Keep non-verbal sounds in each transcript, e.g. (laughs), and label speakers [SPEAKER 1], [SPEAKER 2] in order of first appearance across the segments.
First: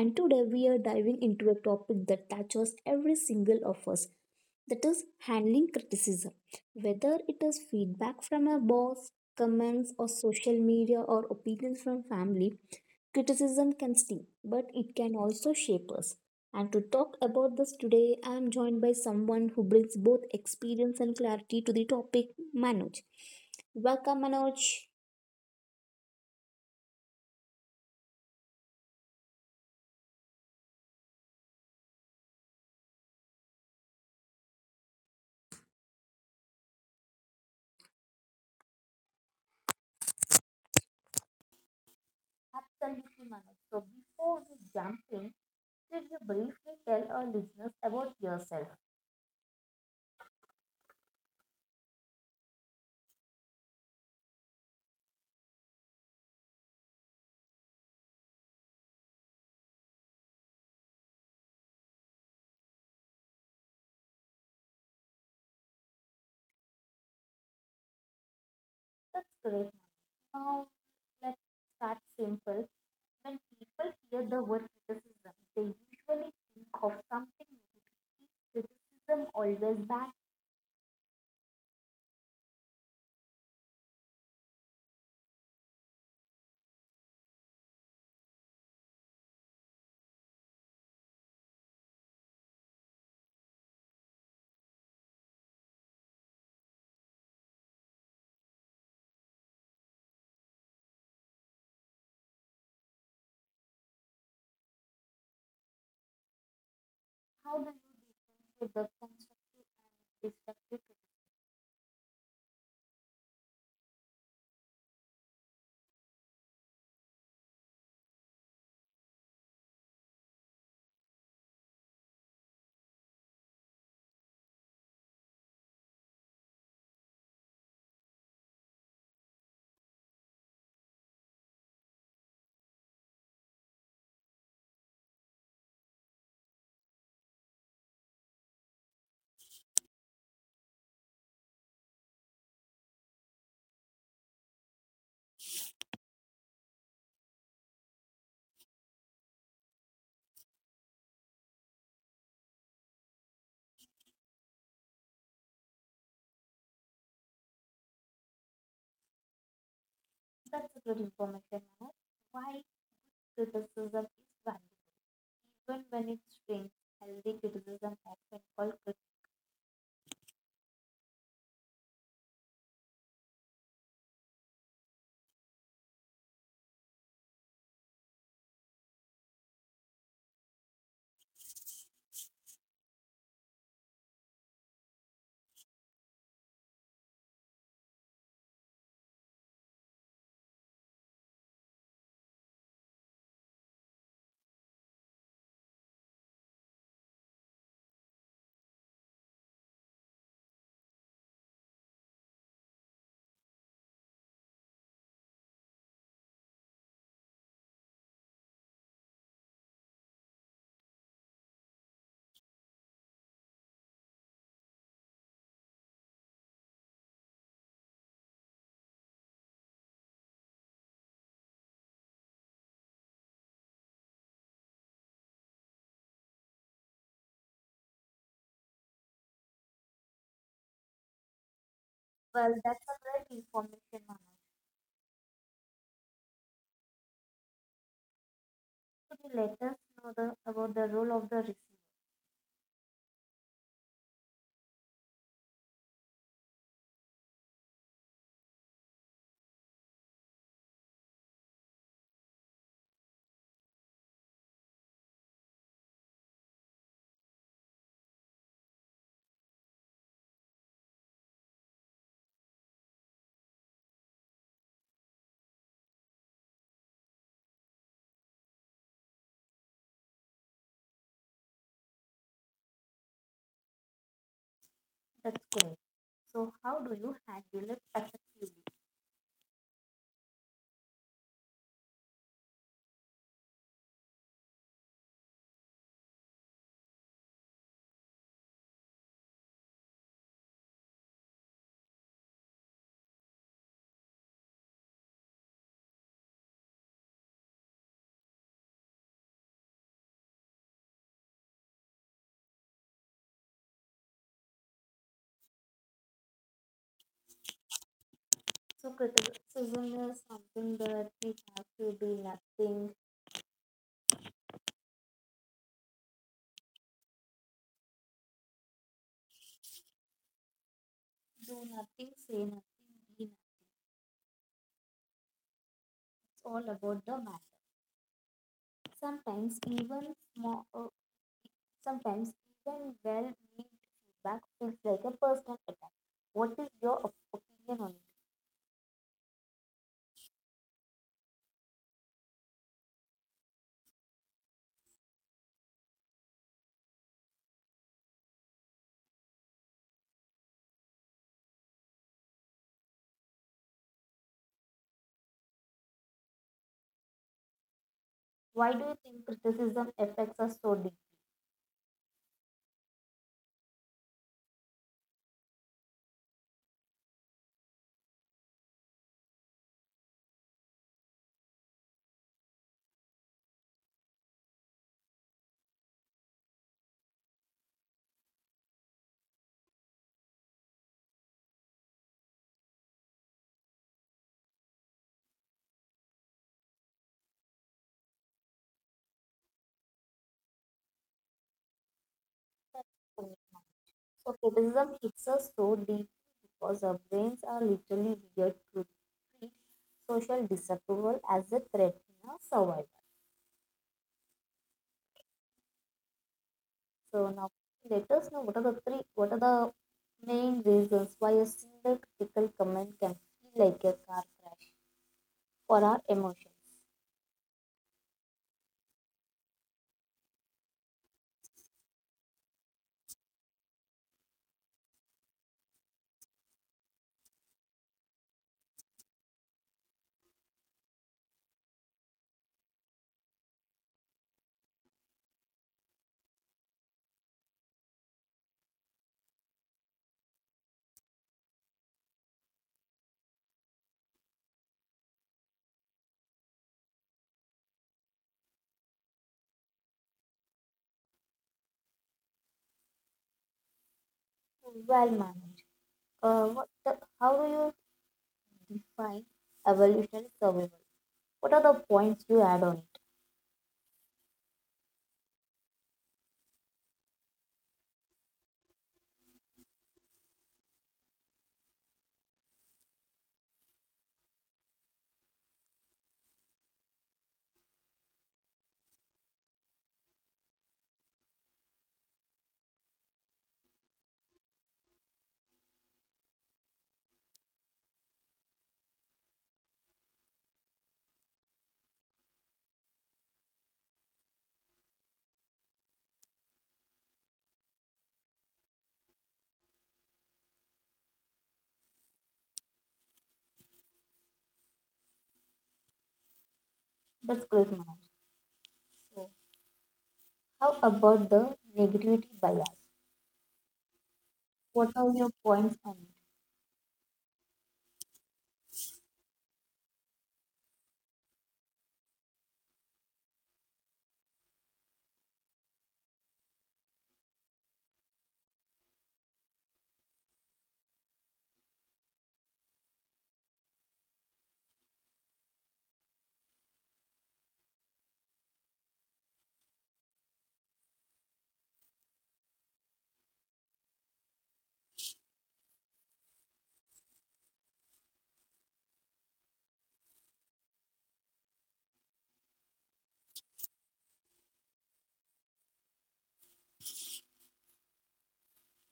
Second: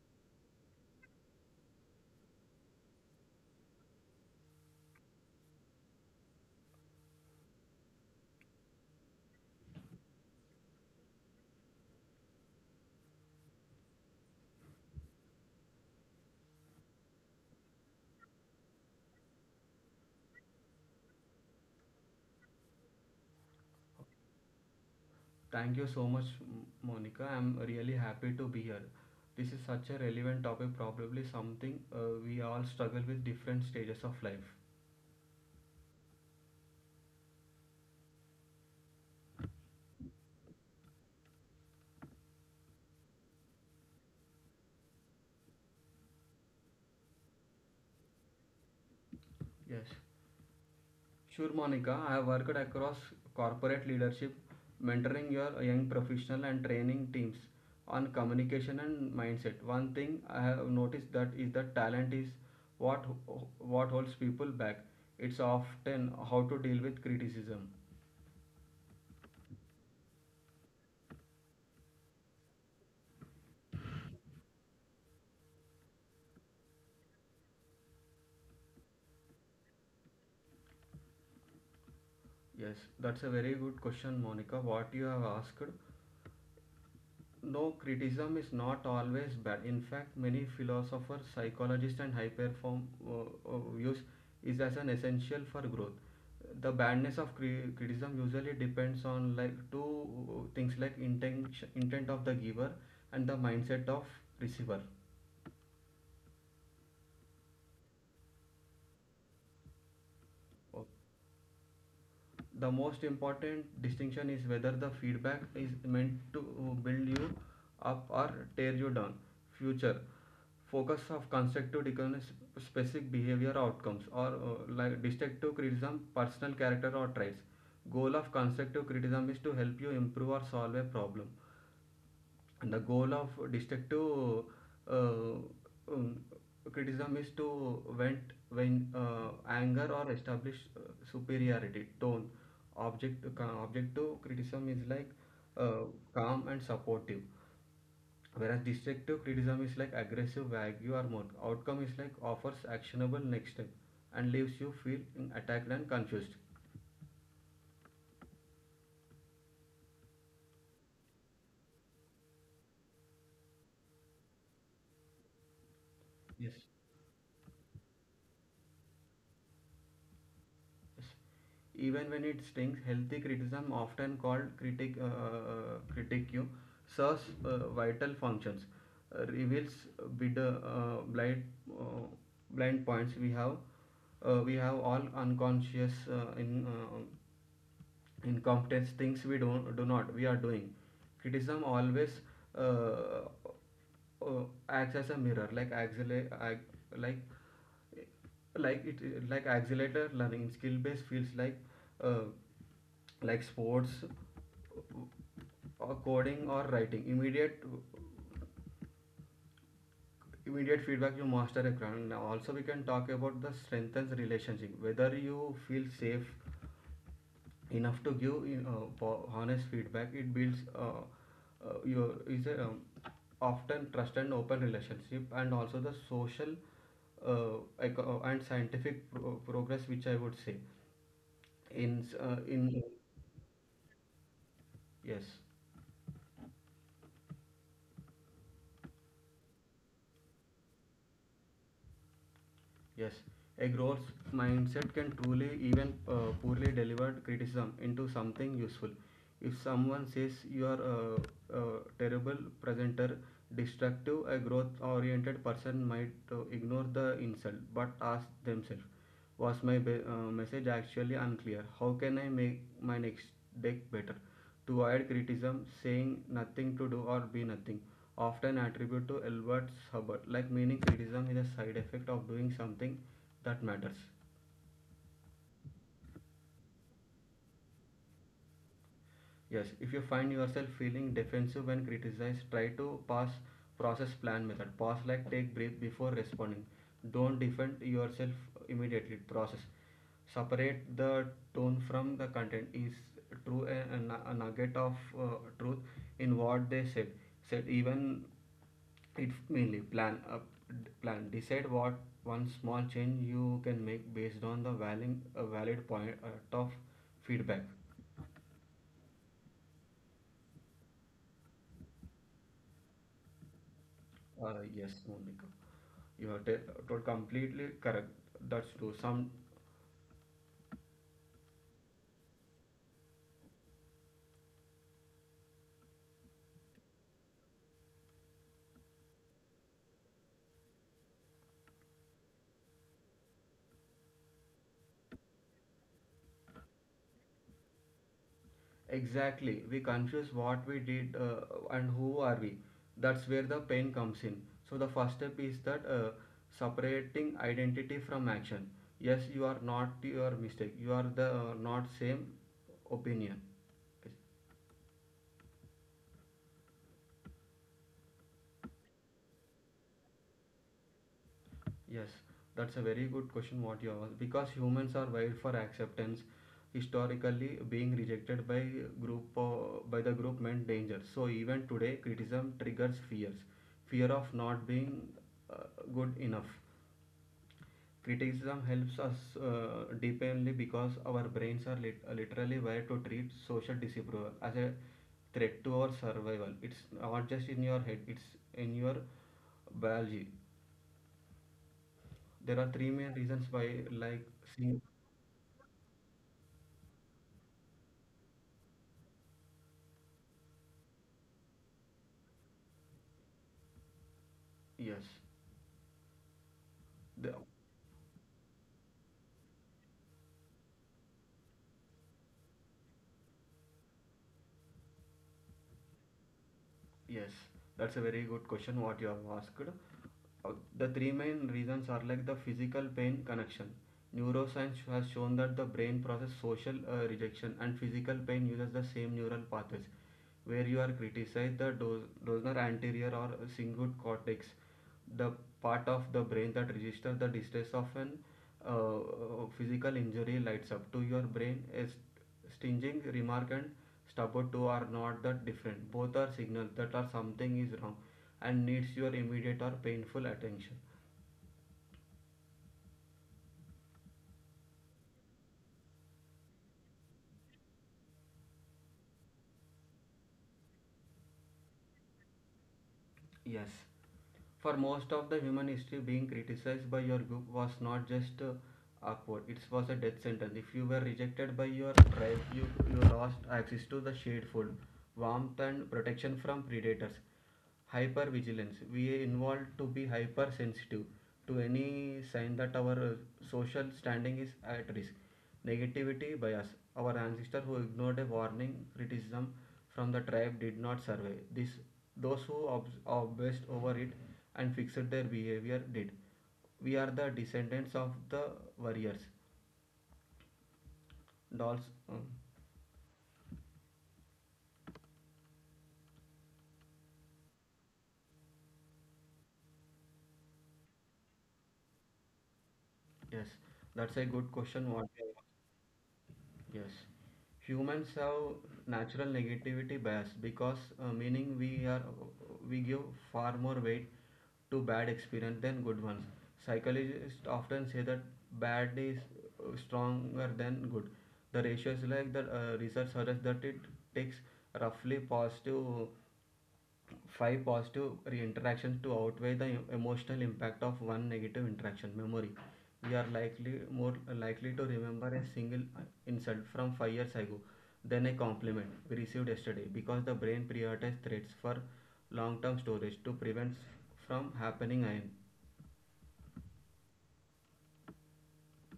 [SPEAKER 1] and today we are diving into a topic that touches every single of us, that is, handling criticism. Whether it is feedback from a boss, comments, or social media, or opinions from family, criticism can sting, but it can also shape us. And to talk about this today, I am joined by someone who brings both experience and clarity to the topic, Manoj. Welcome, Manoj.
[SPEAKER 2] Thank you so much, Monica. I'm really happy to be here. This is such a relevant topic, probably something we all struggle with different stages of life.
[SPEAKER 1] Selfie manner. So before we jump in, could you briefly tell our listeners about yourself?
[SPEAKER 2] Yes. Sure, Monica. I have worked across corporate leadership, mentoring your young professional and training teams on communication and mindset. One thing I have noticed that is that talent is what what holds people back. It's often how to deal with criticism.
[SPEAKER 1] That's great. Now let's start simple. When people hear the word criticism, they usually think of something negative. Criticism always bad.
[SPEAKER 2] Yes, that's a very good question, Monica. What you have asked. No, criticism is not always bad. In fact, many philosophers, psychologists, and high perform views is as an essential for growth. The badness of criticism usually depends on like two things like intent of the giver and the mindset of receiver.
[SPEAKER 1] How do you get the constructive stuff?
[SPEAKER 2] The most important distinction is whether the feedback is meant to build you up or tear you down. Future focus of constructive criticism is specific behavior outcomes, or like destructive criticism, personal character or traits. Goal of constructive criticism is to help you improve or solve a problem, and the goal of destructive uh, um, criticism is to vent when anger or establish superiority tone. Objective criticism is like uh, calm and supportive, whereas destructive criticism is like aggressive, vague, or more. Outcome is like offers actionable next step and leaves you feeling attacked and confused.
[SPEAKER 1] That's a good information, Manoj. Why criticism is valid, even when it's
[SPEAKER 2] Yes.
[SPEAKER 1] strange. Healthy criticism often called crit-
[SPEAKER 2] (laughs) Even when it stings, healthy criticism, often called critic critique, serves vital functions. Uh, reveals bid, blind uh, blind points we have. We have all unconscious in incompetence, things we don't do not we are doing. Criticism always uh, uh, acts as a mirror, like axle like like, like it like accelerator learning in skill based fields uh, like sports or coding or writing. Immediate feedback, you master a ground. Now also we can talk about the strengthens relationship, whether you feel safe enough to give you honest feedback. It builds your is a often trust and open relationship, and also the social and scientific progress, which I would say in
[SPEAKER 1] Well,
[SPEAKER 2] in.
[SPEAKER 1] that's a great information, Manoj.
[SPEAKER 2] Yes.
[SPEAKER 1] Could you let us know about the role of the receiver?
[SPEAKER 2] Yes, a growth mindset can truly, even poorly delivered criticism, into something useful. If someone says you are a terrible presenter, destructive, a growth oriented person might ignore the insult but ask themselves, was my message actually unclear? How can I make my next deck better? To avoid criticism, saying nothing to do or be nothing, often attributed to Albert Hubbard, like meaning criticism is a side effect of doing something that matters.
[SPEAKER 1] That's great. So, how do you handle it effectively?
[SPEAKER 2] Yes, if you find yourself feeling defensive when criticized, try to pass process plan method. Pause, like take breath before responding. Don't defend yourself immediately. Process. Separate the tone from the content. Is true a a nugget of truth in what they said. Said, even it mainly plan up plan, decide what one small change you can make based on the valid, point of feedback.
[SPEAKER 1] So criticism is something that we have to
[SPEAKER 2] Yes, Monica. You are completely correct. That's true. Some
[SPEAKER 1] do nothing, say nothing, be nothing. It's all about the man. Sometimes even small, sometimes even well meant feedback feels like a personal attack. What is your opinion on it?
[SPEAKER 2] exactly. We confuse what we did and who are we. That's where the pain comes in. So the first step is that separating identity from action. Yes, you are not your mistake. You are the not same opinion. Yes.
[SPEAKER 1] Why do you think criticism affects us so deeply?
[SPEAKER 2] Yes, that's a very good question what you asked, because humans are wired for acceptance. Historically, being rejected by group by the group meant danger. So even today, criticism triggers fears, fear of not being uh, good enough. Criticism helps us deeply, because our brains are literally wired to treat social disapproval as a threat to our survival. It's not just in your head; it's in your biology. There are three main reasons why, like,
[SPEAKER 1] So
[SPEAKER 2] seeing.
[SPEAKER 1] feminism hits us so deeply because our brains are literally wired to treat social disapproval as a threat in our survival.
[SPEAKER 2] Yes,
[SPEAKER 1] So
[SPEAKER 2] the,
[SPEAKER 1] now let us know what are the three, what are the main reasons why a single critical comment can feel like a car crash for our emotions.
[SPEAKER 2] yes, that's a very good question. What you have asked. Uh, the three main reasons are like the physical pain connection. Neuroscience has shown that the brain process social rejection and physical pain uses the same neural pathways, where you are criticized the dorsal anterior or cingulate cortex, the part of the brain that registers the distress of an uh, uh, physical injury lights up to your brain as stinging remark and stubborn toe are not that different. Both are signals that are something is wrong and needs your immediate or painful attention.
[SPEAKER 1] Well managed. How do you define evolutionary survival? What are the points you add on it?
[SPEAKER 2] Yes. For most of the human history, being criticized by your group was not just awkward, it was a death sentence. If you were rejected by your tribe, you lost access to the shade food, warmth, and protection from predators. Hypervigilance. We involved to be hypersensitive to any sign that our social standing is at risk. Negativity bias. Our ancestors who ignored a warning, criticism, from the tribe did not survive. This, those who obsessed over it and fixed their behavior did. We are the descendants of the warriors. Dolls. Um,
[SPEAKER 1] That's great, Manoj. How about the negativity bias?
[SPEAKER 2] yes, that's a good question.
[SPEAKER 1] What
[SPEAKER 2] What?
[SPEAKER 1] are your points on it?
[SPEAKER 2] Yes, humans have natural negativity bias, because meaning we give far more weight to bad experience than good ones. Psychologists often say that bad is stronger than good. The ratio is like that. Research suggests that it takes roughly positive five positive interactions to outweigh the emotional impact of one negative interaction memory. We are likely more likely to remember a single insult from 5 years ago than a compliment we received yesterday, because the brain prioritizes threats for long term storage to prevent from happening again.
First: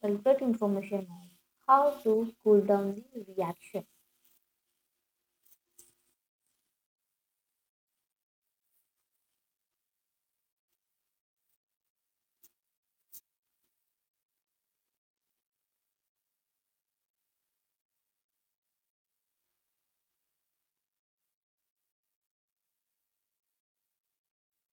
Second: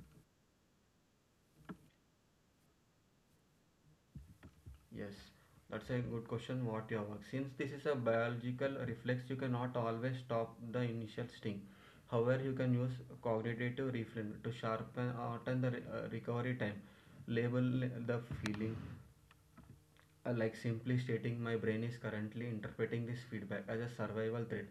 [SPEAKER 1] Cultural information on how to cool down the reaction.
[SPEAKER 2] Yes, that's a good question, what you have. Since this is a biological reflex, you cannot always stop the initial sting. However, you can use cognitive refrain to sharpen or turn the recovery time. Label the feeling, like simply stating my brain is currently interpreting this feedback as a survival threat,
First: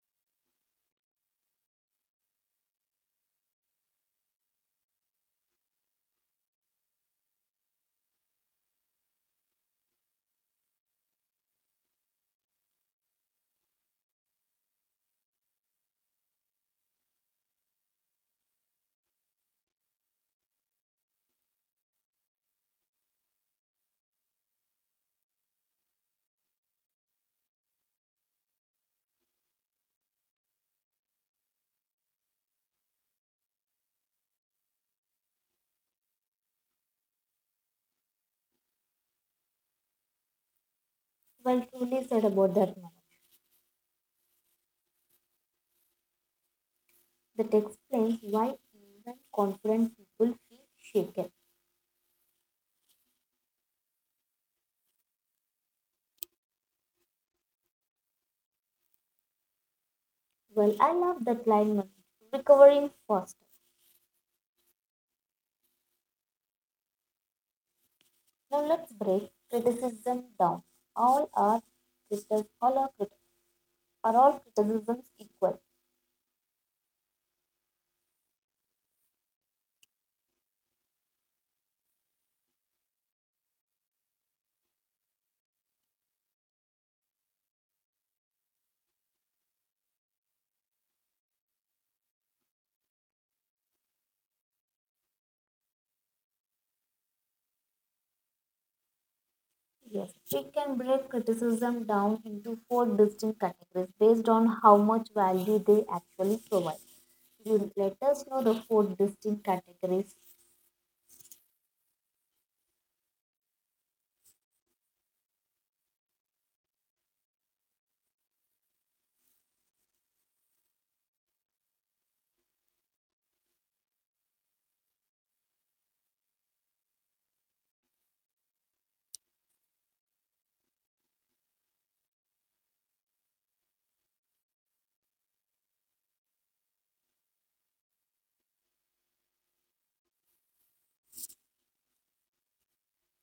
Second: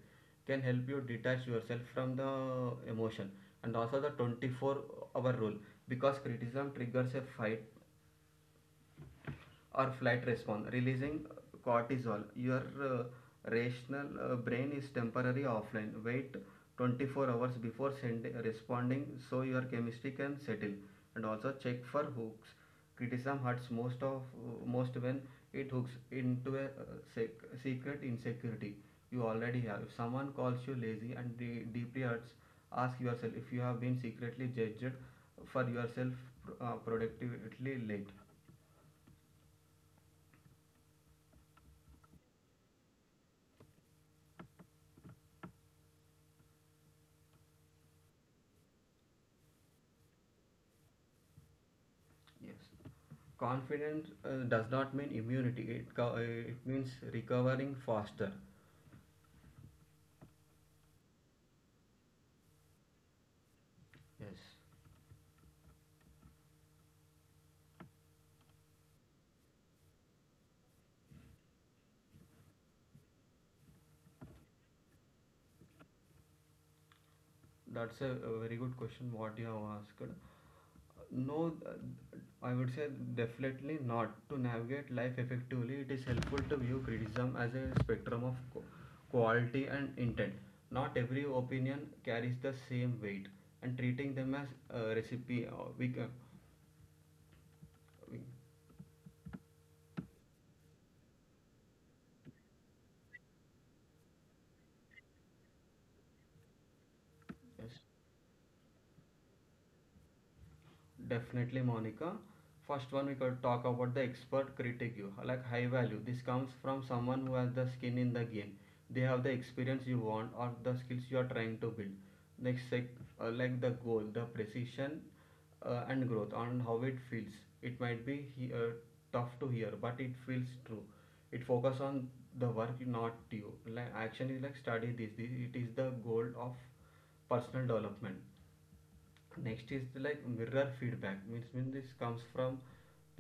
[SPEAKER 2] can help you detach yourself from the emotion. And also the 24-hour rule, because criticism triggers a fight or flight response releasing cortisol. Your uh, rational brain is temporarily offline. Wait 24 hours before send, responding, so your chemistry can settle. And also check for hooks. Criticism hurts most of most when it hooks into a secret insecurity you already have. If someone calls you lazy and deeply hurts, ask yourself if you have been secretly judged for yourself productively late.
[SPEAKER 1] While truly sad about that moment, that explains why even confident people feel shaken.
[SPEAKER 2] Yes. Confidence does not mean immunity. It it means recovering faster.
[SPEAKER 1] Well, I love that line, Manoj. Recovering faster.
[SPEAKER 2] Yes.
[SPEAKER 1] Now let's break criticism down. All are critics, are all criticisms equal?
[SPEAKER 2] That's a very good question. What you have asked. No, uh, I would say definitely not. To navigate life effectively, it is helpful to view criticism as a spectrum of quality and intent. Not every opinion carries the same weight, and treating them as a recipe. We,
[SPEAKER 1] Yes, she can break criticism down into four distinct categories based on how much value they actually provide. You
[SPEAKER 2] yes.
[SPEAKER 1] let us know the four distinct categories.
[SPEAKER 2] Definitely, Monica. First one, we could talk about the expert critic, you like high value. This comes from someone who has the skin in the game. They have the experience you want or the skills you are trying to build. Next, like the goal, the precision and growth and how it feels. It might be tough to hear, but it feels true. It focus on the work, not you. Like action is like study this. This it is the goal of personal development. Next is the, like mirror feedback means this comes from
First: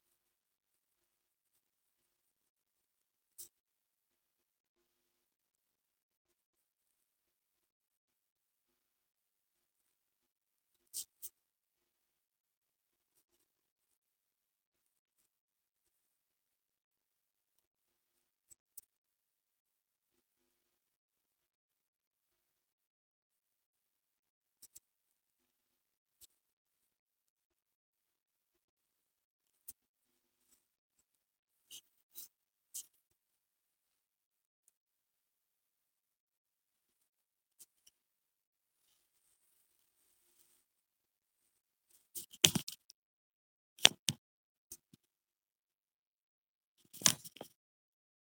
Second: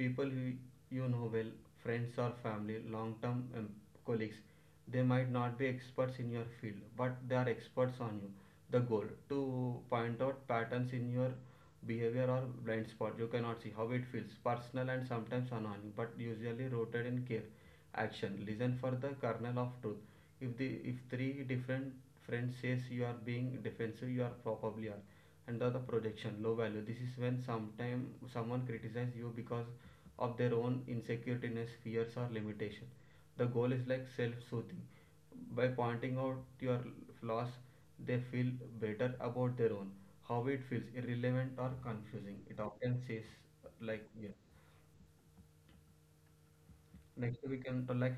[SPEAKER 2] people who you know well, friends or family long term, colleagues. They might not be experts in your field, but they are experts on you. The goal to point out patterns in your behavior or blind spot you cannot see. How it feels personal and sometimes annoying, but usually rooted in care. Action, listen for the kernel of truth. If the if three different friends says you are being defensive, you are probably are under the projection low value. This is when sometime someone criticizes you because of their own insecurities, fears or limitation. The goal is like self-soothing. By pointing out your flaws, they feel better about their own. How it feels irrelevant or confusing. It often says like, yeah. Next we can like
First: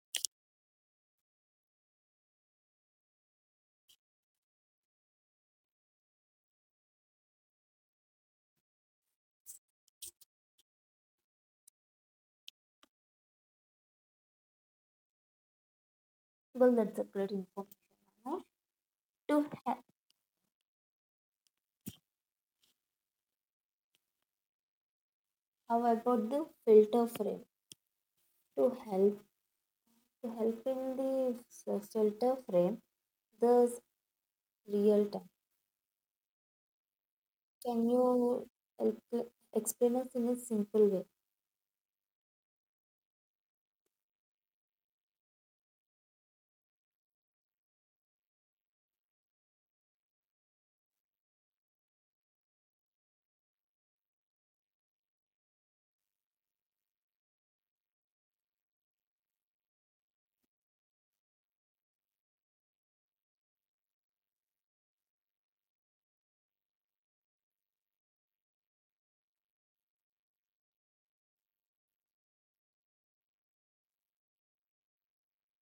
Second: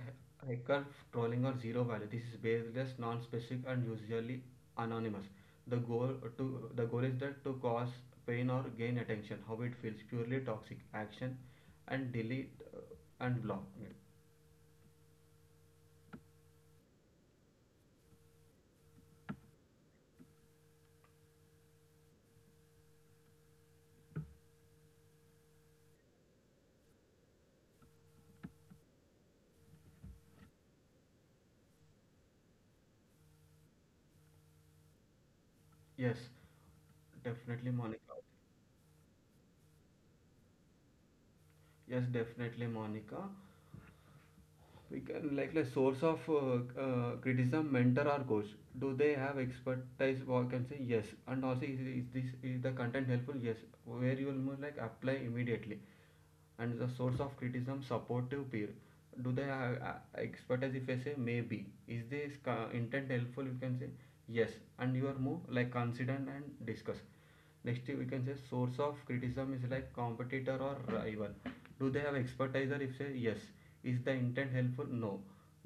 [SPEAKER 2] hacker trolling or zero value. This is baseless, non-specific, and usually anonymous. The goal the goal is that to cause pain or gain attention. How it feels purely toxic action, and delete and block.
[SPEAKER 1] Well, that's a great information. Huh? To he- how about the filter frame? To help in the filter frame, the real time.
[SPEAKER 2] Yes, definitely,
[SPEAKER 1] Can
[SPEAKER 2] Monica.
[SPEAKER 1] you help explain us in a simple way?
[SPEAKER 2] Yes, definitely, Monica. We can like the source of criticism, mentor or coach. Do they have expertise? Or can say yes. And also is this is the content helpful? Yes. Where you will more like apply immediately. And the source of criticism, supportive peer, do they have expertise? If I say maybe, is this intent helpful, you can say yes, and you are more like consider and discuss. Next we can say source of criticism is like competitor or rival. Do they have expertise? If say yes. Is the intent helpful? No.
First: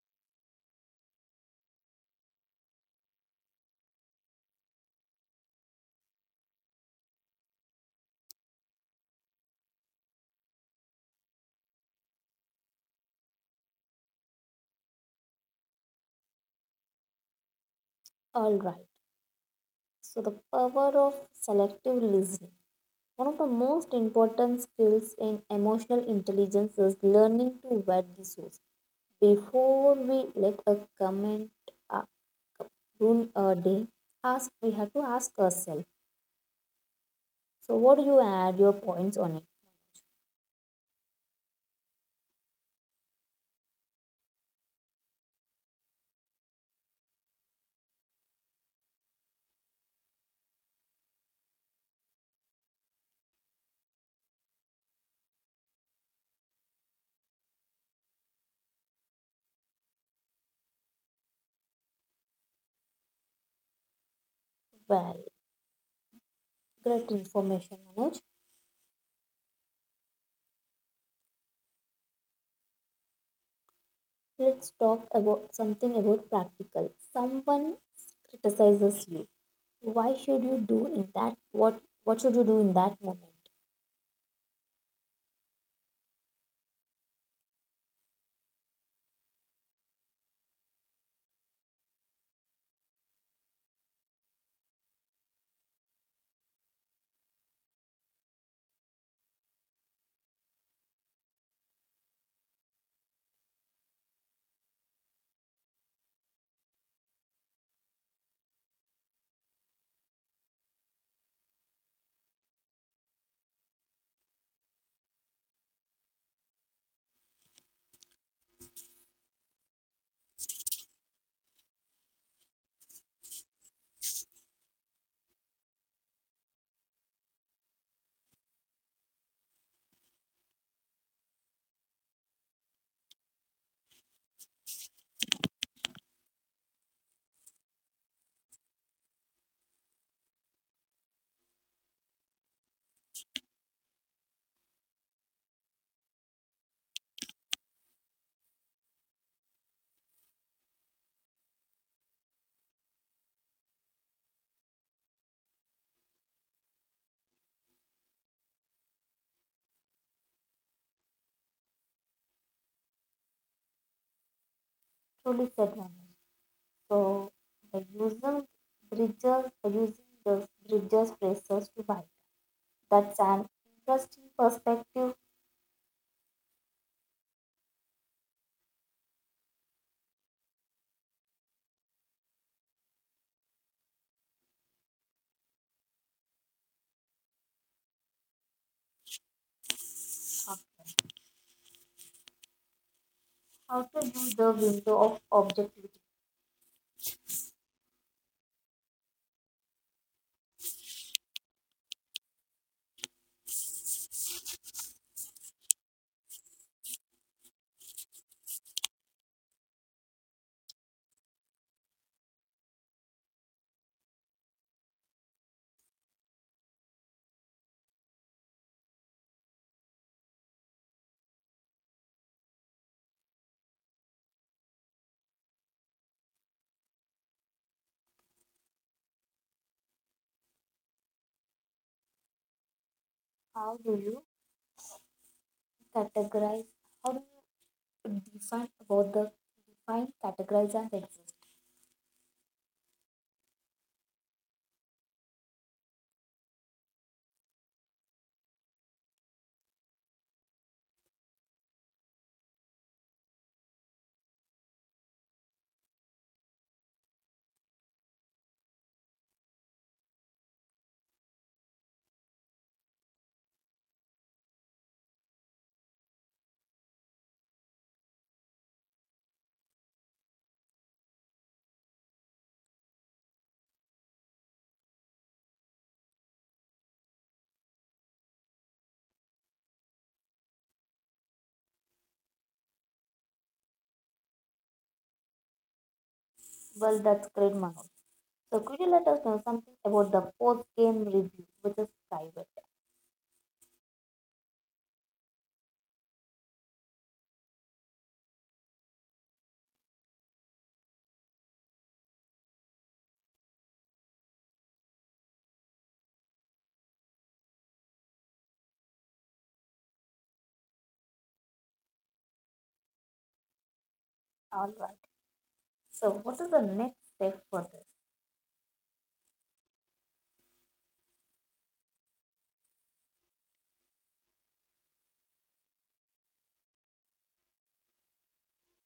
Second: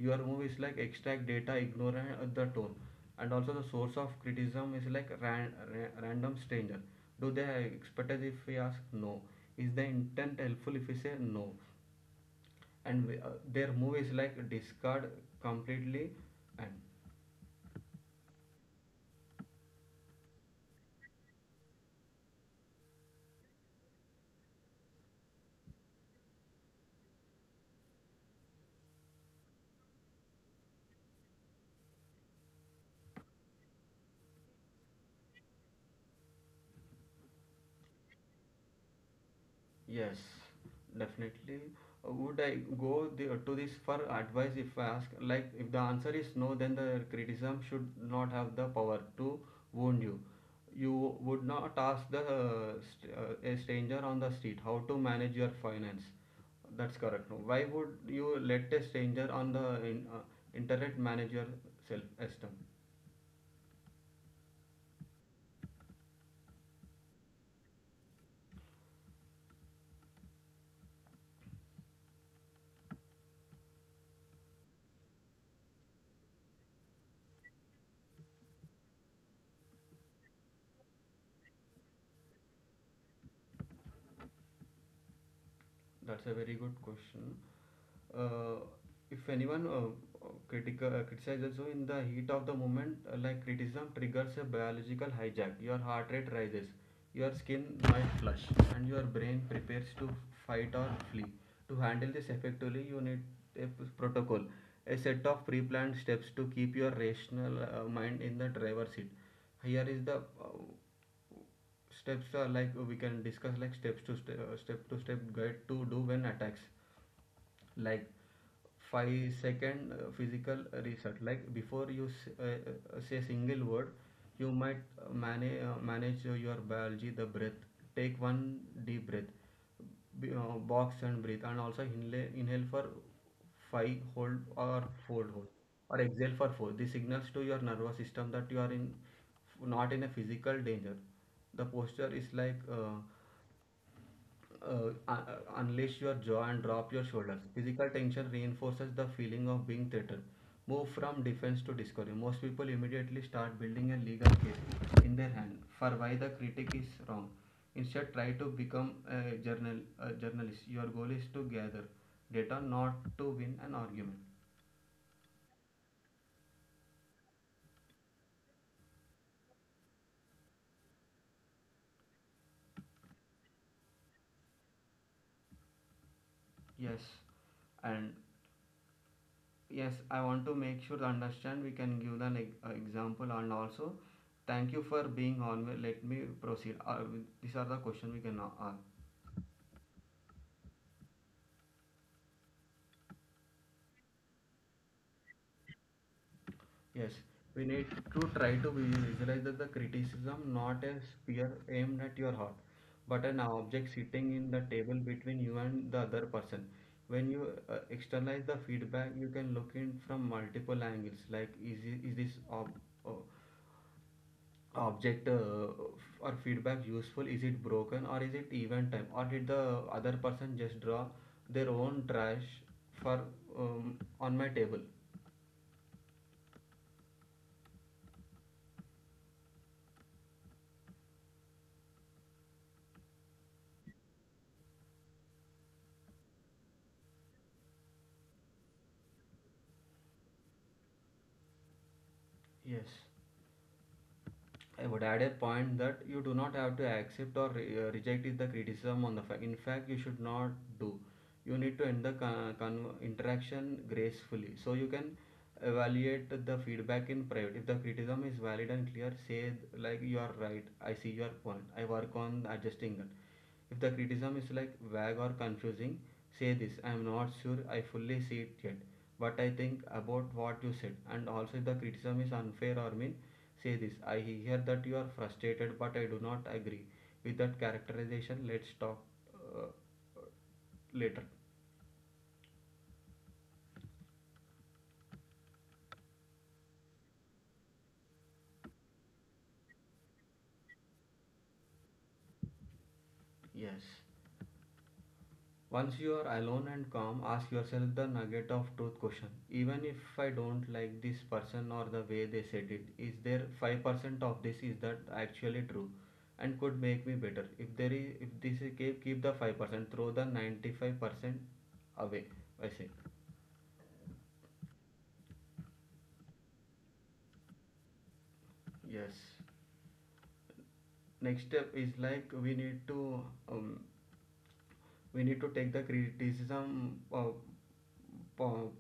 [SPEAKER 2] Your move is like extract data, ignore the tone. And also the source of criticism is like random stranger. Do they have expertise? If we ask, no. Is the intent helpful? If we say, no. And their movies like discard completely. And
[SPEAKER 1] All right. So the power of selective listening. One of the most important skills in emotional intelligence is learning to vet the source. Before we let a comment uh, ruin a day, ask, we have to ask ourselves. So, what do you add your points on it?
[SPEAKER 2] yes, definitely. Would I go to this for advice? If I ask like if the answer is no, then the criticism should not have the power to wound you. You would not ask the a stranger on the street how to manage your finance. That's correct. No, why would you let a stranger on the in, uh, internet manage your self esteem?
[SPEAKER 1] Well, great information, Manoj. Let's talk about something about practical. Someone criticizes you. Why should you do in that? What should you do in that moment?
[SPEAKER 2] That's a very good question. Uh, if anyone critical criticizes you in the heat of the moment, like criticism triggers a biological hijack. Your heart rate rises, your skin might flush, and your brain prepares to fight or flee. To handle this effectively, you need protocol, a set of pre-planned steps to keep your rational mind in the driver's seat. Here is the steps are like we can discuss like step to step guide to do when attacks like 5-second physical reset. Like before you uh, say single word, you might manage your biology the breath. Take one deep breath, box and breathe, and also inhale for 5, hold or fold hold, or exhale for 4. This signals to your nervous system that you are in not in a physical danger. The posture is like unleash your jaw and drop your shoulders. Physical tension reinforces the feeling of being threatened. Move from defense to discovery. Most people immediately start building a legal case in their hand for why the critic is wrong. Instead, try to become a journalist. Your goal is to gather data, not to win an argument.
[SPEAKER 1] Truly said, Manoj. So the user bridges the using the bridges braces to white. That's an interesting perspective.
[SPEAKER 2] Yes, and yes, I want to make sure to understand. We can give an example, and also thank you for being on. Well, let me proceed. These are the questions we can ask.
[SPEAKER 1] How to do the window of objectivity?
[SPEAKER 2] Yes, we need to try to visualize that the criticism not a spear aimed at your heart, but an object sitting in the table between you and the other person. When you externalize the feedback, you can look in from multiple angles. Like, is this uh, object or feedback useful? Is it broken, or is it event time, or did the other person just draw their own trash for on my table?
[SPEAKER 1] How do you categorize? How do you define about the define, categorize and exist?
[SPEAKER 2] Yes, I would add a point that you do not have to accept or reject is the criticism on the fact. In fact, you should not do. You need to end the interaction gracefully, so you can evaluate the feedback in private. If the criticism is valid and clear, say like, you are right, I see your point, I work on adjusting it. If the criticism is like vague or confusing, say this, I am not sure I fully see it yet, but I think about what you said. And also if the criticism is unfair or mean, say this, I hear that you are frustrated, but I do not agree with that characterization. Let's talk uh, later.
[SPEAKER 1] Well, that's great, Manoj. So could you let us know something about the post game review, which is private?
[SPEAKER 2] Yes. Once you are alone and calm, ask yourself the nugget of truth question. Even if I don't like this person or the way they said it, is there 5% of this is that actually true and could make me better? If there is, if this is, keep the 5%, throw the 95% away. I say.
[SPEAKER 1] All right. So what is the next step for this?
[SPEAKER 2] Yes. Next step is like um, we need to take the criticism po-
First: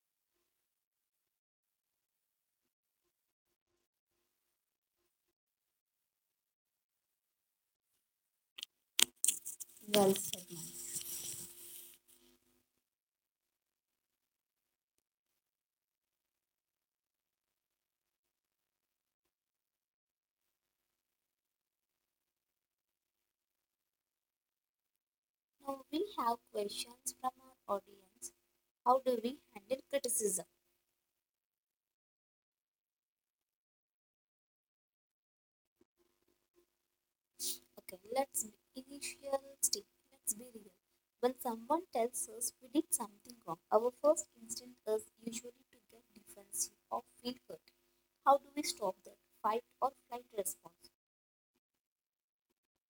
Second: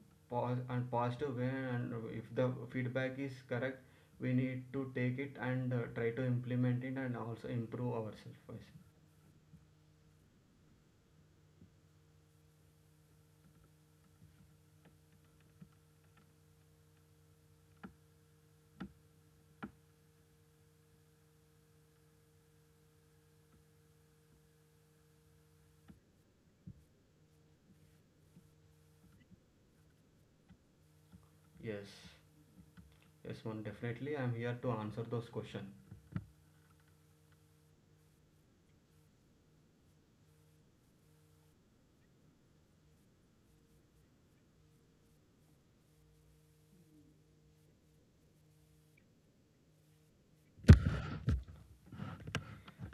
[SPEAKER 2] and positive way. And if the feedback is correct, we need to take it and try to implement it, and also improve ourselves.
[SPEAKER 1] Well said. Now we have questions from our audience. How do we handle criticism?
[SPEAKER 2] Yes. Yes, one definitely, I'm here to answer those questions.
[SPEAKER 1] Okay, let's be initial still. Let's be real. When someone tells us we did something wrong, our first instinct is usually to get defensive or feel hurt. How do we stop that fight or flight response?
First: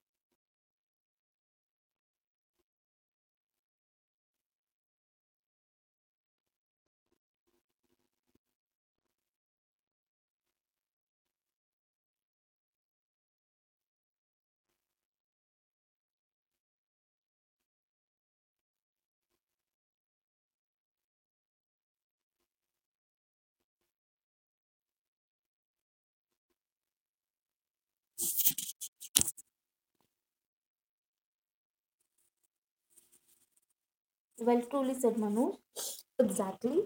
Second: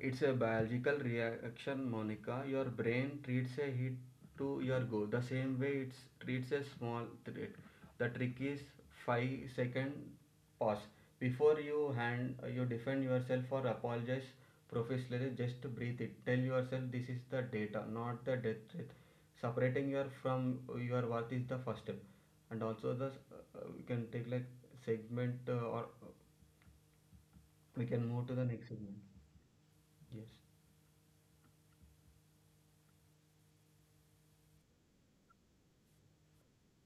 [SPEAKER 2] It's a biological reaction, Monica. Your brain treats a hit to your go the same way it treats a small threat. The trick is 5-second pause before you hand you defend yourself or apologize professionally. Just breathe it. Tell yourself this is the data, not the death threat. Separating your from your worth is the first step, and also the we can take like segment or we can move to the next segment. Yes.
[SPEAKER 1] Well, truly said, Manoj. Exactly.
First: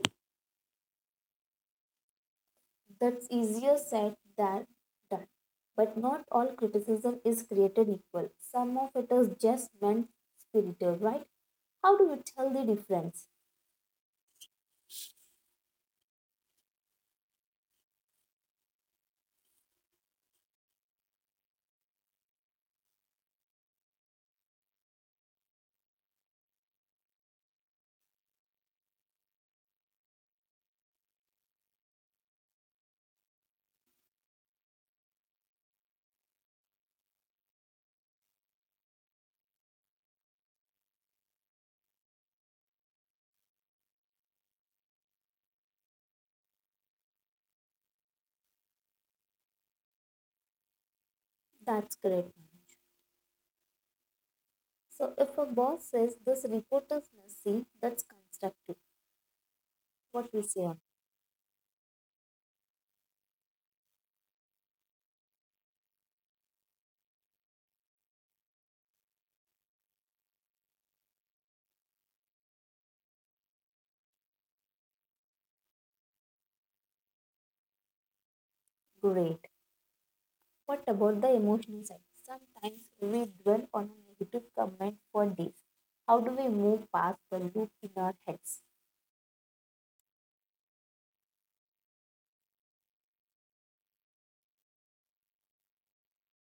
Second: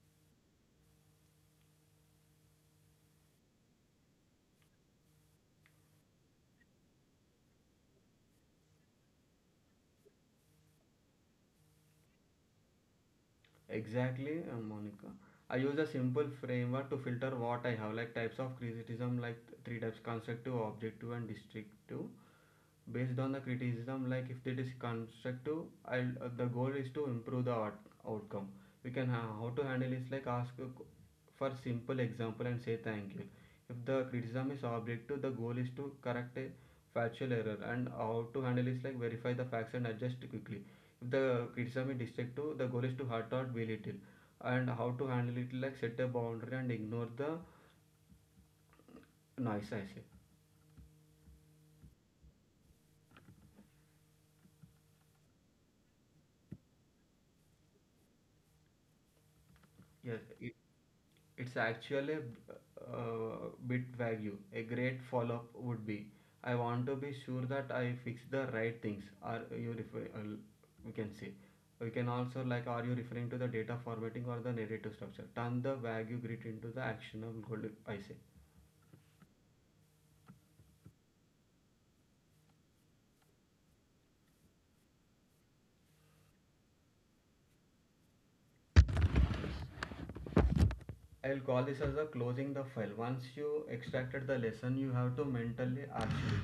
[SPEAKER 1] That's easier said than done. But not all criticism is created equal. Some of it is just meant spirited, right? How do we tell the difference?
[SPEAKER 2] Exactly, Monica. I use a simple framework to filter what I have, like types of criticism, like three types: constructive, objective, and destructive. Based on the criticism, like if it is constructive, the goal is to improve the outcome. We can how to handle is like ask a for simple example and say thank you. If the criticism is objective, the goal is to correct a factual error, and how to handle is like verify the facts and adjust quickly. If the criticism is destructive, the goal is to hurt or belittle, and how to handle it like set a boundary and ignore the noise, I say.
[SPEAKER 1] That's correct. So if a boss says this report is messy, that's constructive.
[SPEAKER 2] Yes.
[SPEAKER 1] What we say on
[SPEAKER 2] It's actually a bit vague. A great follow up would be, I want to be sure that I fix the right things. Are you we can say, we can also like, are you referring to the data formatting or the narrative structure? Turn the vague grid into the actionable goal, I say.
[SPEAKER 1] great. What about the emotional side? Sometimes we dwell on a negative comment for days. How do we move past the loop in our heads?
[SPEAKER 2] I'll call this as a closing the file. Once you extracted the lesson, you have to mentally archive.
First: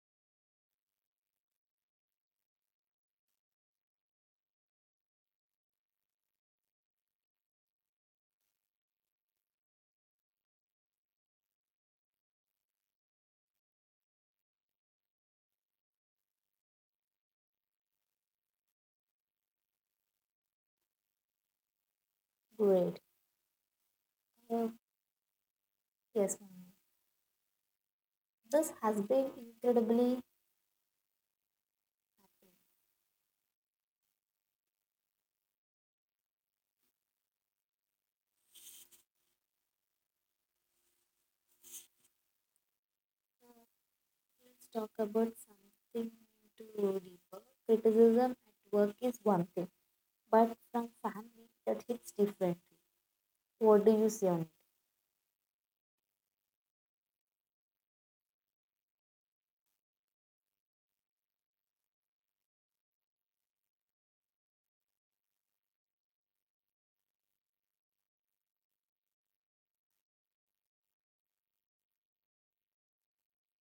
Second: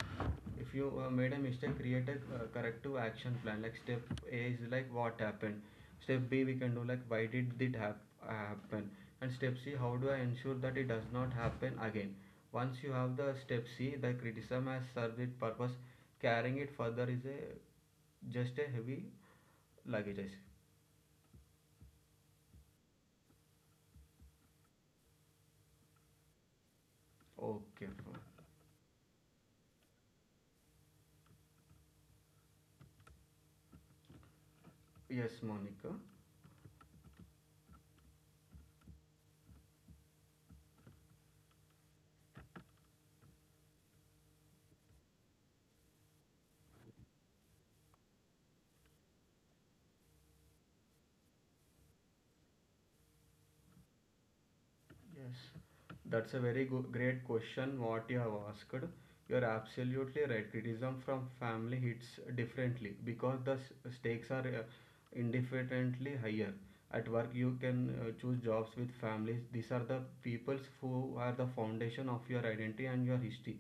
[SPEAKER 2] If you made a mistake, create a corrective action plan. Like step A is like what happened. Step B we can do like why did it happen, and step C how do I ensure that it does not happen again. Once you have the step C, the criticism has served its purpose. Carrying it further is a just a heavy luggage.
[SPEAKER 1] Great. Uh, yes, ma'am.
[SPEAKER 2] Okay.
[SPEAKER 1] This has been incredibly.
[SPEAKER 2] Yes, Monica.
[SPEAKER 1] Let's talk about something to deeper. Criticism at work is one thing, but from family that hits differently. What do you say on it?
[SPEAKER 2] Yes, that's a very great question. What you have asked, you're absolutely right. Criticism from family hits differently because the stakes are indefinitely higher. At work, you can choose jobs with families. These are the peoples who are the foundation of your identity and your history.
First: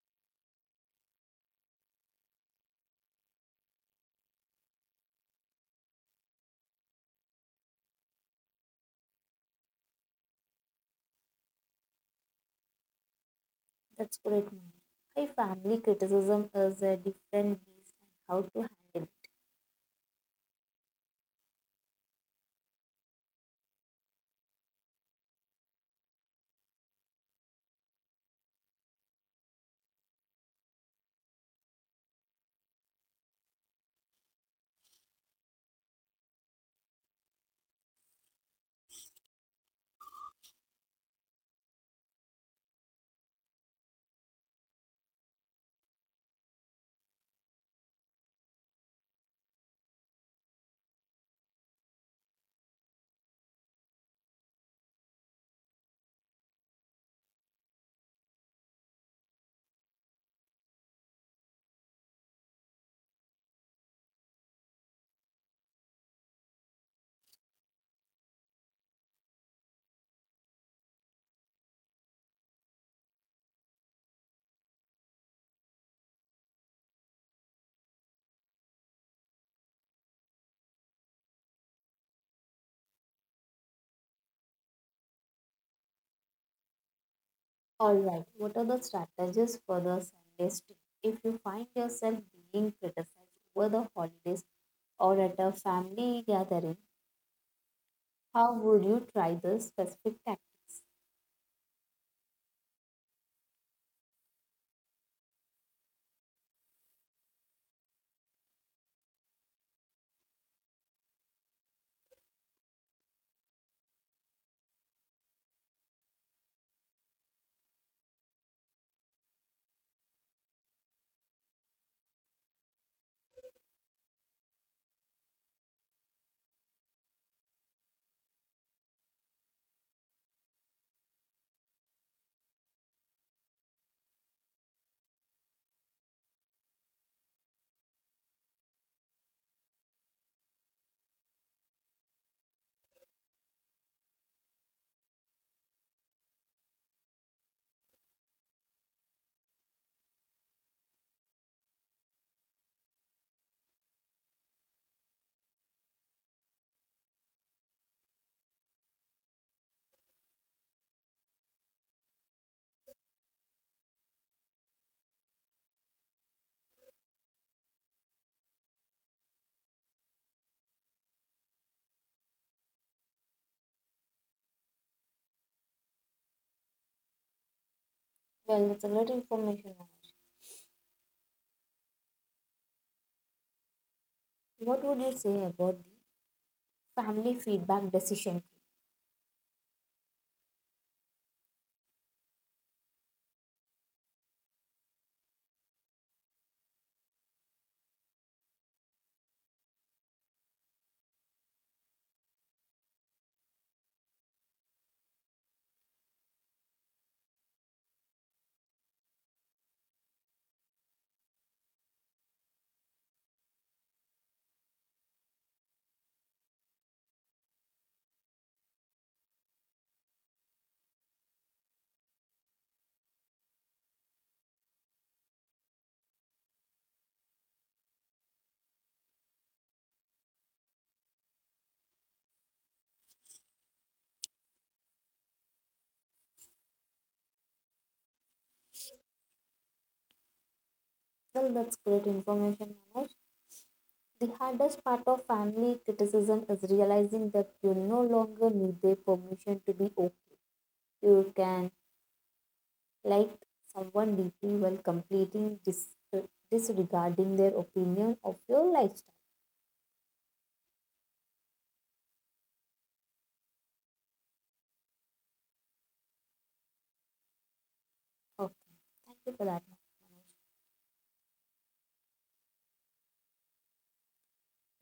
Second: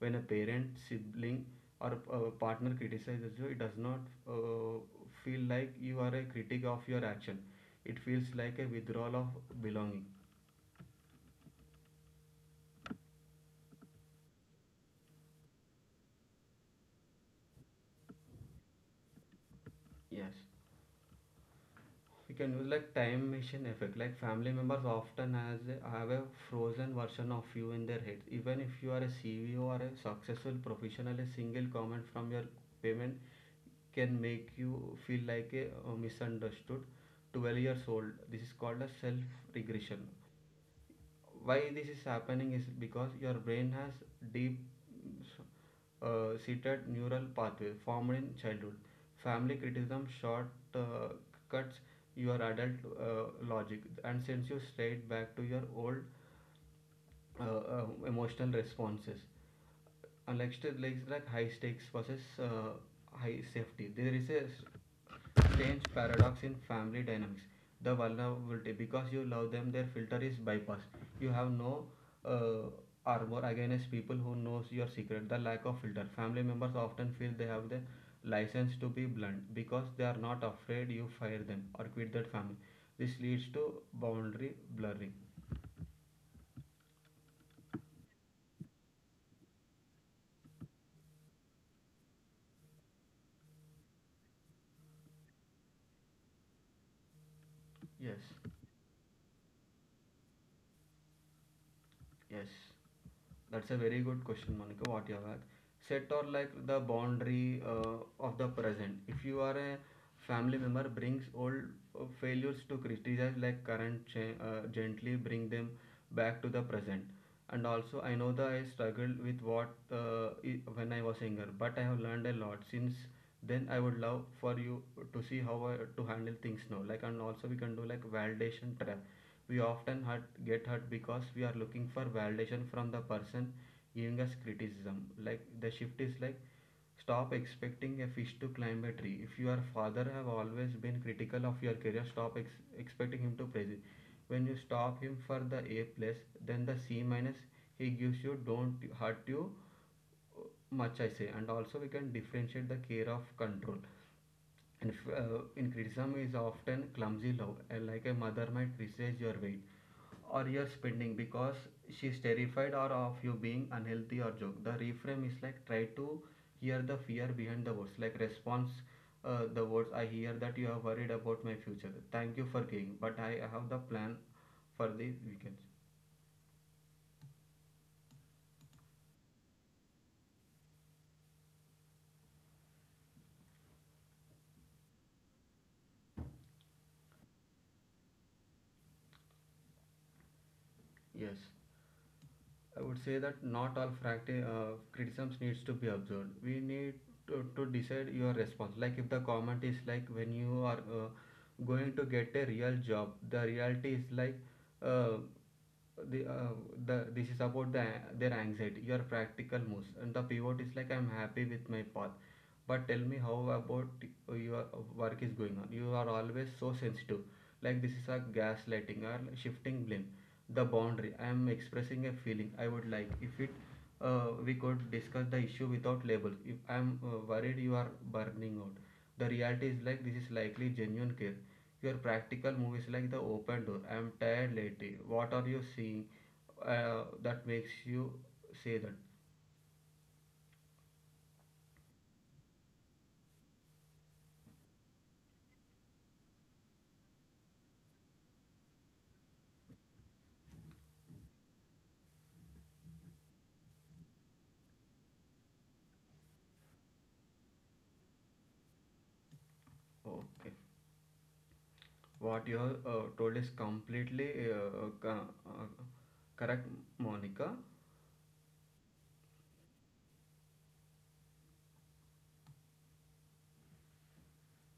[SPEAKER 2] When a parent, sibling, or partner criticizes you, it does not uh, feel like you are a critic of your action. It feels like a withdrawal of belonging.
[SPEAKER 1] That's great, ma'am. Why family criticism is a different beast and how to handle it.
[SPEAKER 2] Yes. We can use like time machine effect. Like family members often has have a frozen version of you in their heads. Even if you are a CEO or a successful professional, a single comment from your payment can make you feel like a misunderstood 12 years old. This is called a self regression. Why this is happening is because your brain has deep seated neural pathway formed in childhood. Family criticism short uh, cuts your adult logic and sends you straight back to your old emotional responses. Unlike high stakes versus high safety, there is a strange paradox in family dynamics. The vulnerability, because you love them, their filter is bypassed. You have no uh, armor against people who knows your secret. The lack of filter. Family members often feel they have the license to be blunt because they are not afraid you fire them or quit that family. This leads to boundary blurring.
[SPEAKER 1] Alright, what are the strategies for the Sundays too? If you find yourself being criticized over the holidays or at a family gathering,
[SPEAKER 2] Yes.
[SPEAKER 1] how would you try this specific tactic?
[SPEAKER 2] Yes, that's a very good question, Monica. What you have asked. Set or like the boundary of the present. If you are a family member, brings old failures to criticize like current, gently bring them back to the present. And also, I know that I struggled with what when I was younger, but I have learned a lot since then. I would love for you to see how to handle things now. Like, and also we can do like validation trap. We often hurt, get hurt because we are looking for validation from the person giving us criticism. Like the shift is like, stop expecting a fish to climb a tree. If your father have always been critical of your career, stop expecting him to praise it. When you stop him for the A plus, then the C minus he gives you don't hurt you much, I say. And also we can differentiate the care of control. And in criticism is often clumsy love, like a mother might criticize your weight, or you're spending because she's terrified or of you being unhealthy or joke. The reframe is like try to hear the fear behind the words, like response: the words I hear that you are worried about my future. Thank you for caring, but I have the plan for the weekends.
[SPEAKER 1] Well, that's a lot of information. What would you say about the family feedback decision?
[SPEAKER 2] Yes, I would say that not all criticisms needs to be observed. We need to decide your response. Like if the comment is like when you are going to get a real job, the reality is like uh, the, uh, the this is about their anxiety, your practical moves, and the pivot is like I'm happy with my path. But tell me how about your work is going on. You are always so sensitive. Like this is a gaslighting or shifting blame. The boundary: I am expressing a feeling. I would like if it, we could discuss the issue without labels. If I am worried you are burning out, the reality is like this is likely genuine care. Your practical move is like the open door: I am tired lately. What are you seeing that makes you say that?
[SPEAKER 1] Well, that's great information, Manoj. The hardest part of family criticism is realizing that you no longer need their permission to be okay. You can like someone deeply while completing disregarding their opinion of your lifestyle.
[SPEAKER 2] Okay, what you have told is completely uh, uh, correct, Monica.
[SPEAKER 1] Oh, thank you for that.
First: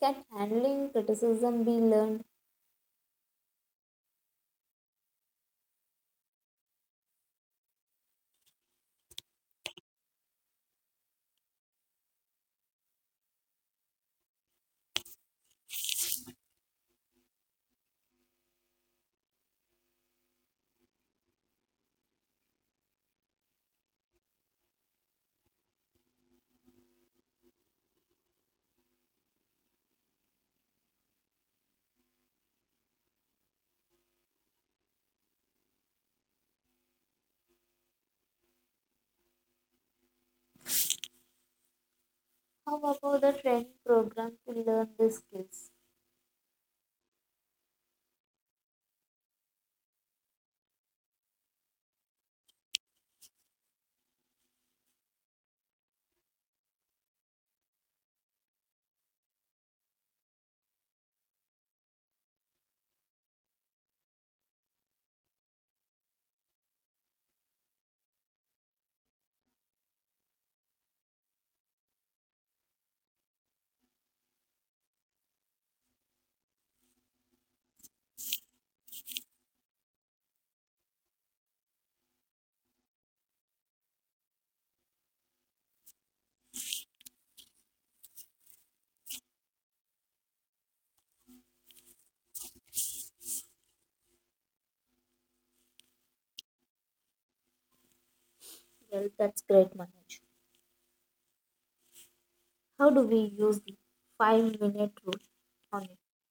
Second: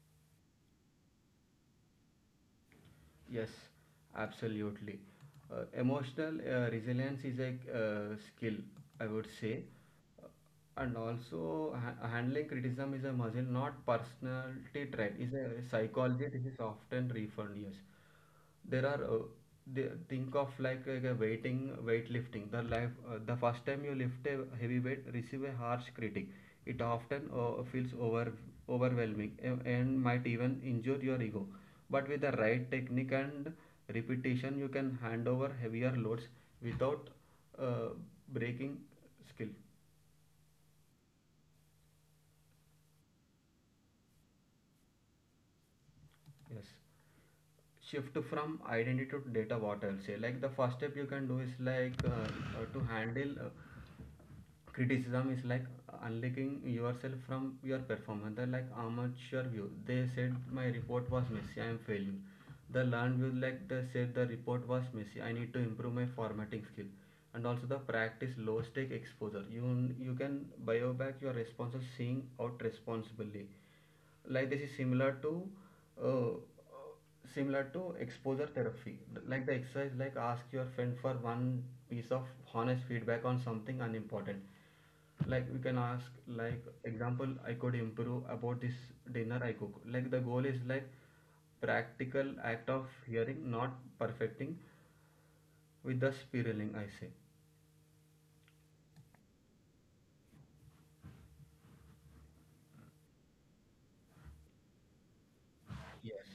[SPEAKER 1] Can handling criticism be learned?
[SPEAKER 2] Yes, absolutely. Emotional resilience is a skill, I would say. Uh, And also, handling criticism is a muscle, not personality trait. Is a psychology. This is often referred. Yes, there are they think of like a weighting weightlifting the life. The first time you lift a heavy weight, receive a harsh critic, it often feels overwhelming and might even injure your ego, but with the right technique and repetition you can hand over heavier loads without uh, breaking skill.
[SPEAKER 1] How about a training program to learn these skills?
[SPEAKER 2] Yes. Shift from identity to data, what I'll say. Like the first step you can do is like to handle criticism is like unlinking yourself from your performance. They're like amateur view. They said my report was messy. I am failing. The learned view like they said the report was messy. I need to improve my formatting skill. And also the practice low stake exposure. You can bio back your responses seeing out responsibly. Like this is similar to, uh, similar to exposure therapy. Like the exercise like ask your friend for one piece of honest feedback on something unimportant. Like we can ask like example, I could improve about this dinner I cook. Like the goal is like practical act of hearing, not perfecting, with the spiraling, I say.
[SPEAKER 1] Well, that's great, Manoj. How do we use the 5-minute rule on it?
[SPEAKER 2] Yes,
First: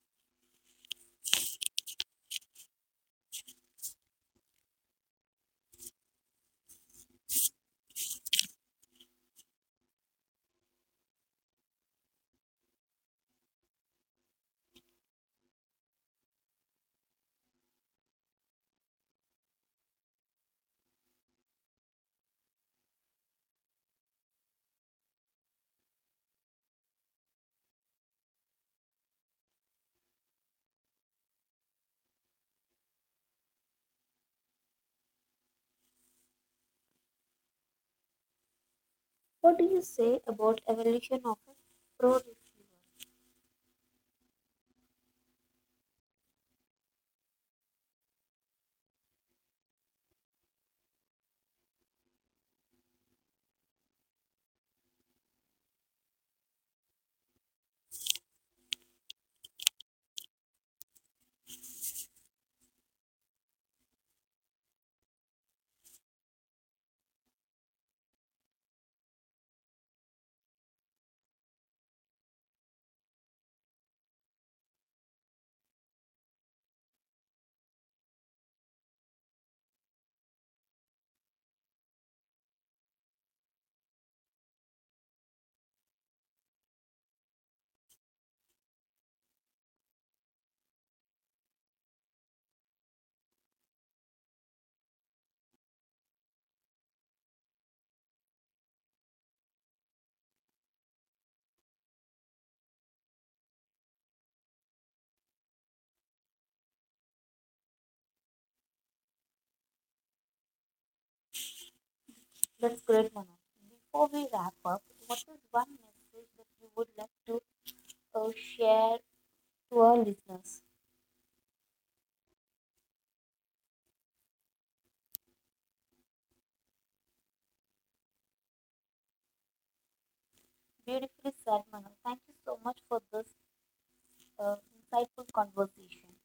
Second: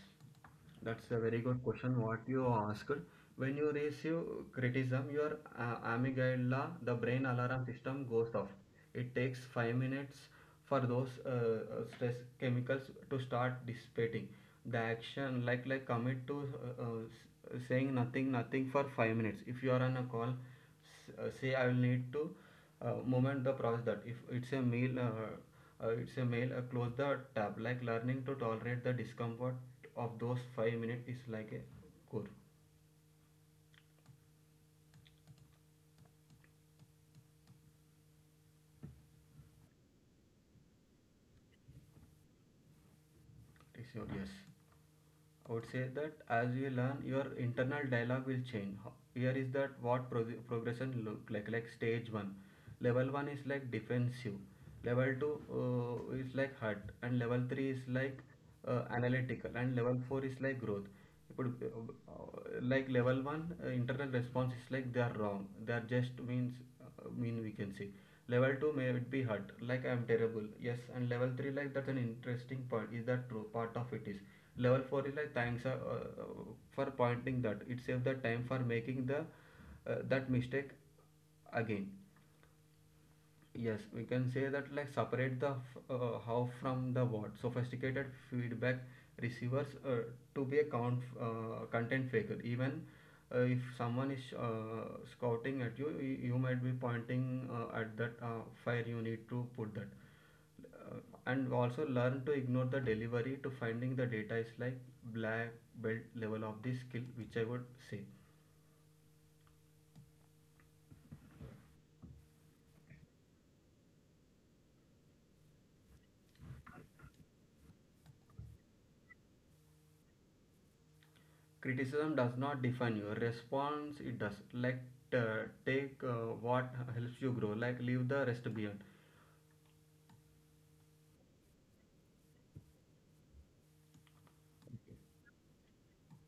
[SPEAKER 2] that's a very good question, what you asked. When you receive criticism, your amygdala, the brain alarm system, goes off. It takes 5 minutes for those stress chemicals to start dissipating. The action, like commit to saying nothing, nothing for 5 minutes. If you are on a call, say I will need to moment the process that. If it's a meal, it's a meal, close the tab. Like learning to tolerate the discomfort of those 5 minutes is like a core.
[SPEAKER 1] What do you say about evolution of a pro?
[SPEAKER 2] Is your yes. I would say that as you learn, your internal dialogue will change. Here is that what progression look like. Like stage one, level one is like defensive, level two is like hurt, and level three is like analytical, and level four is like growth. You put like level one internal response is like they are wrong. They are just means mean we can see. Level 2 may it be hurt, like I am terrible. Yes, and level 3 like that's an interesting point. Is that true? Part of it is. Level 4 is like thanks for pointing that. It saves the time for making the that mistake again. Yes, we can say that like separate the how from the what. Sophisticated feedback receivers to be a count, content faker. Even if someone is scouting at you, you might be pointing at that fire you need to put that. Uh, and also learn to ignore the delivery to finding the data is like black belt level of this skill, which I would say.
[SPEAKER 1] That's great, Manoj. Before we wrap up, what is one message that you would like to share to our listeners?
[SPEAKER 2] Criticism does not define you. Response it does, like take what helps you grow, like leave the rest behind.
[SPEAKER 1] Beautifully said, Manu. Thank you so much for this insightful conversation.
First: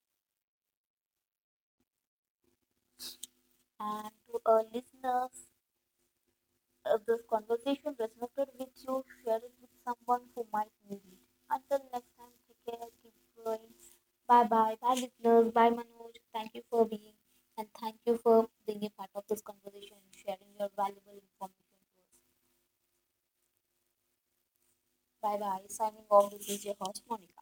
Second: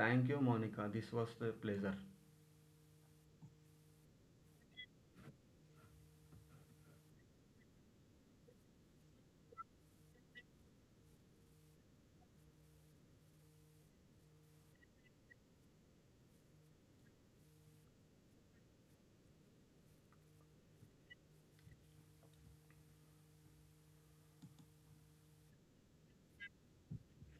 [SPEAKER 2] Thank you, Monica. This was a pleasure.
[SPEAKER 1] And to our listeners, this conversation resonated with you. Share it with someone who might need it. Until next time, take care, keep growing. Bye bye. Bye, listeners. Bye, Manoj. Thank you for being a part of this conversation and sharing your valuable information to us. Bye bye. Signing off, this is your host, Monica.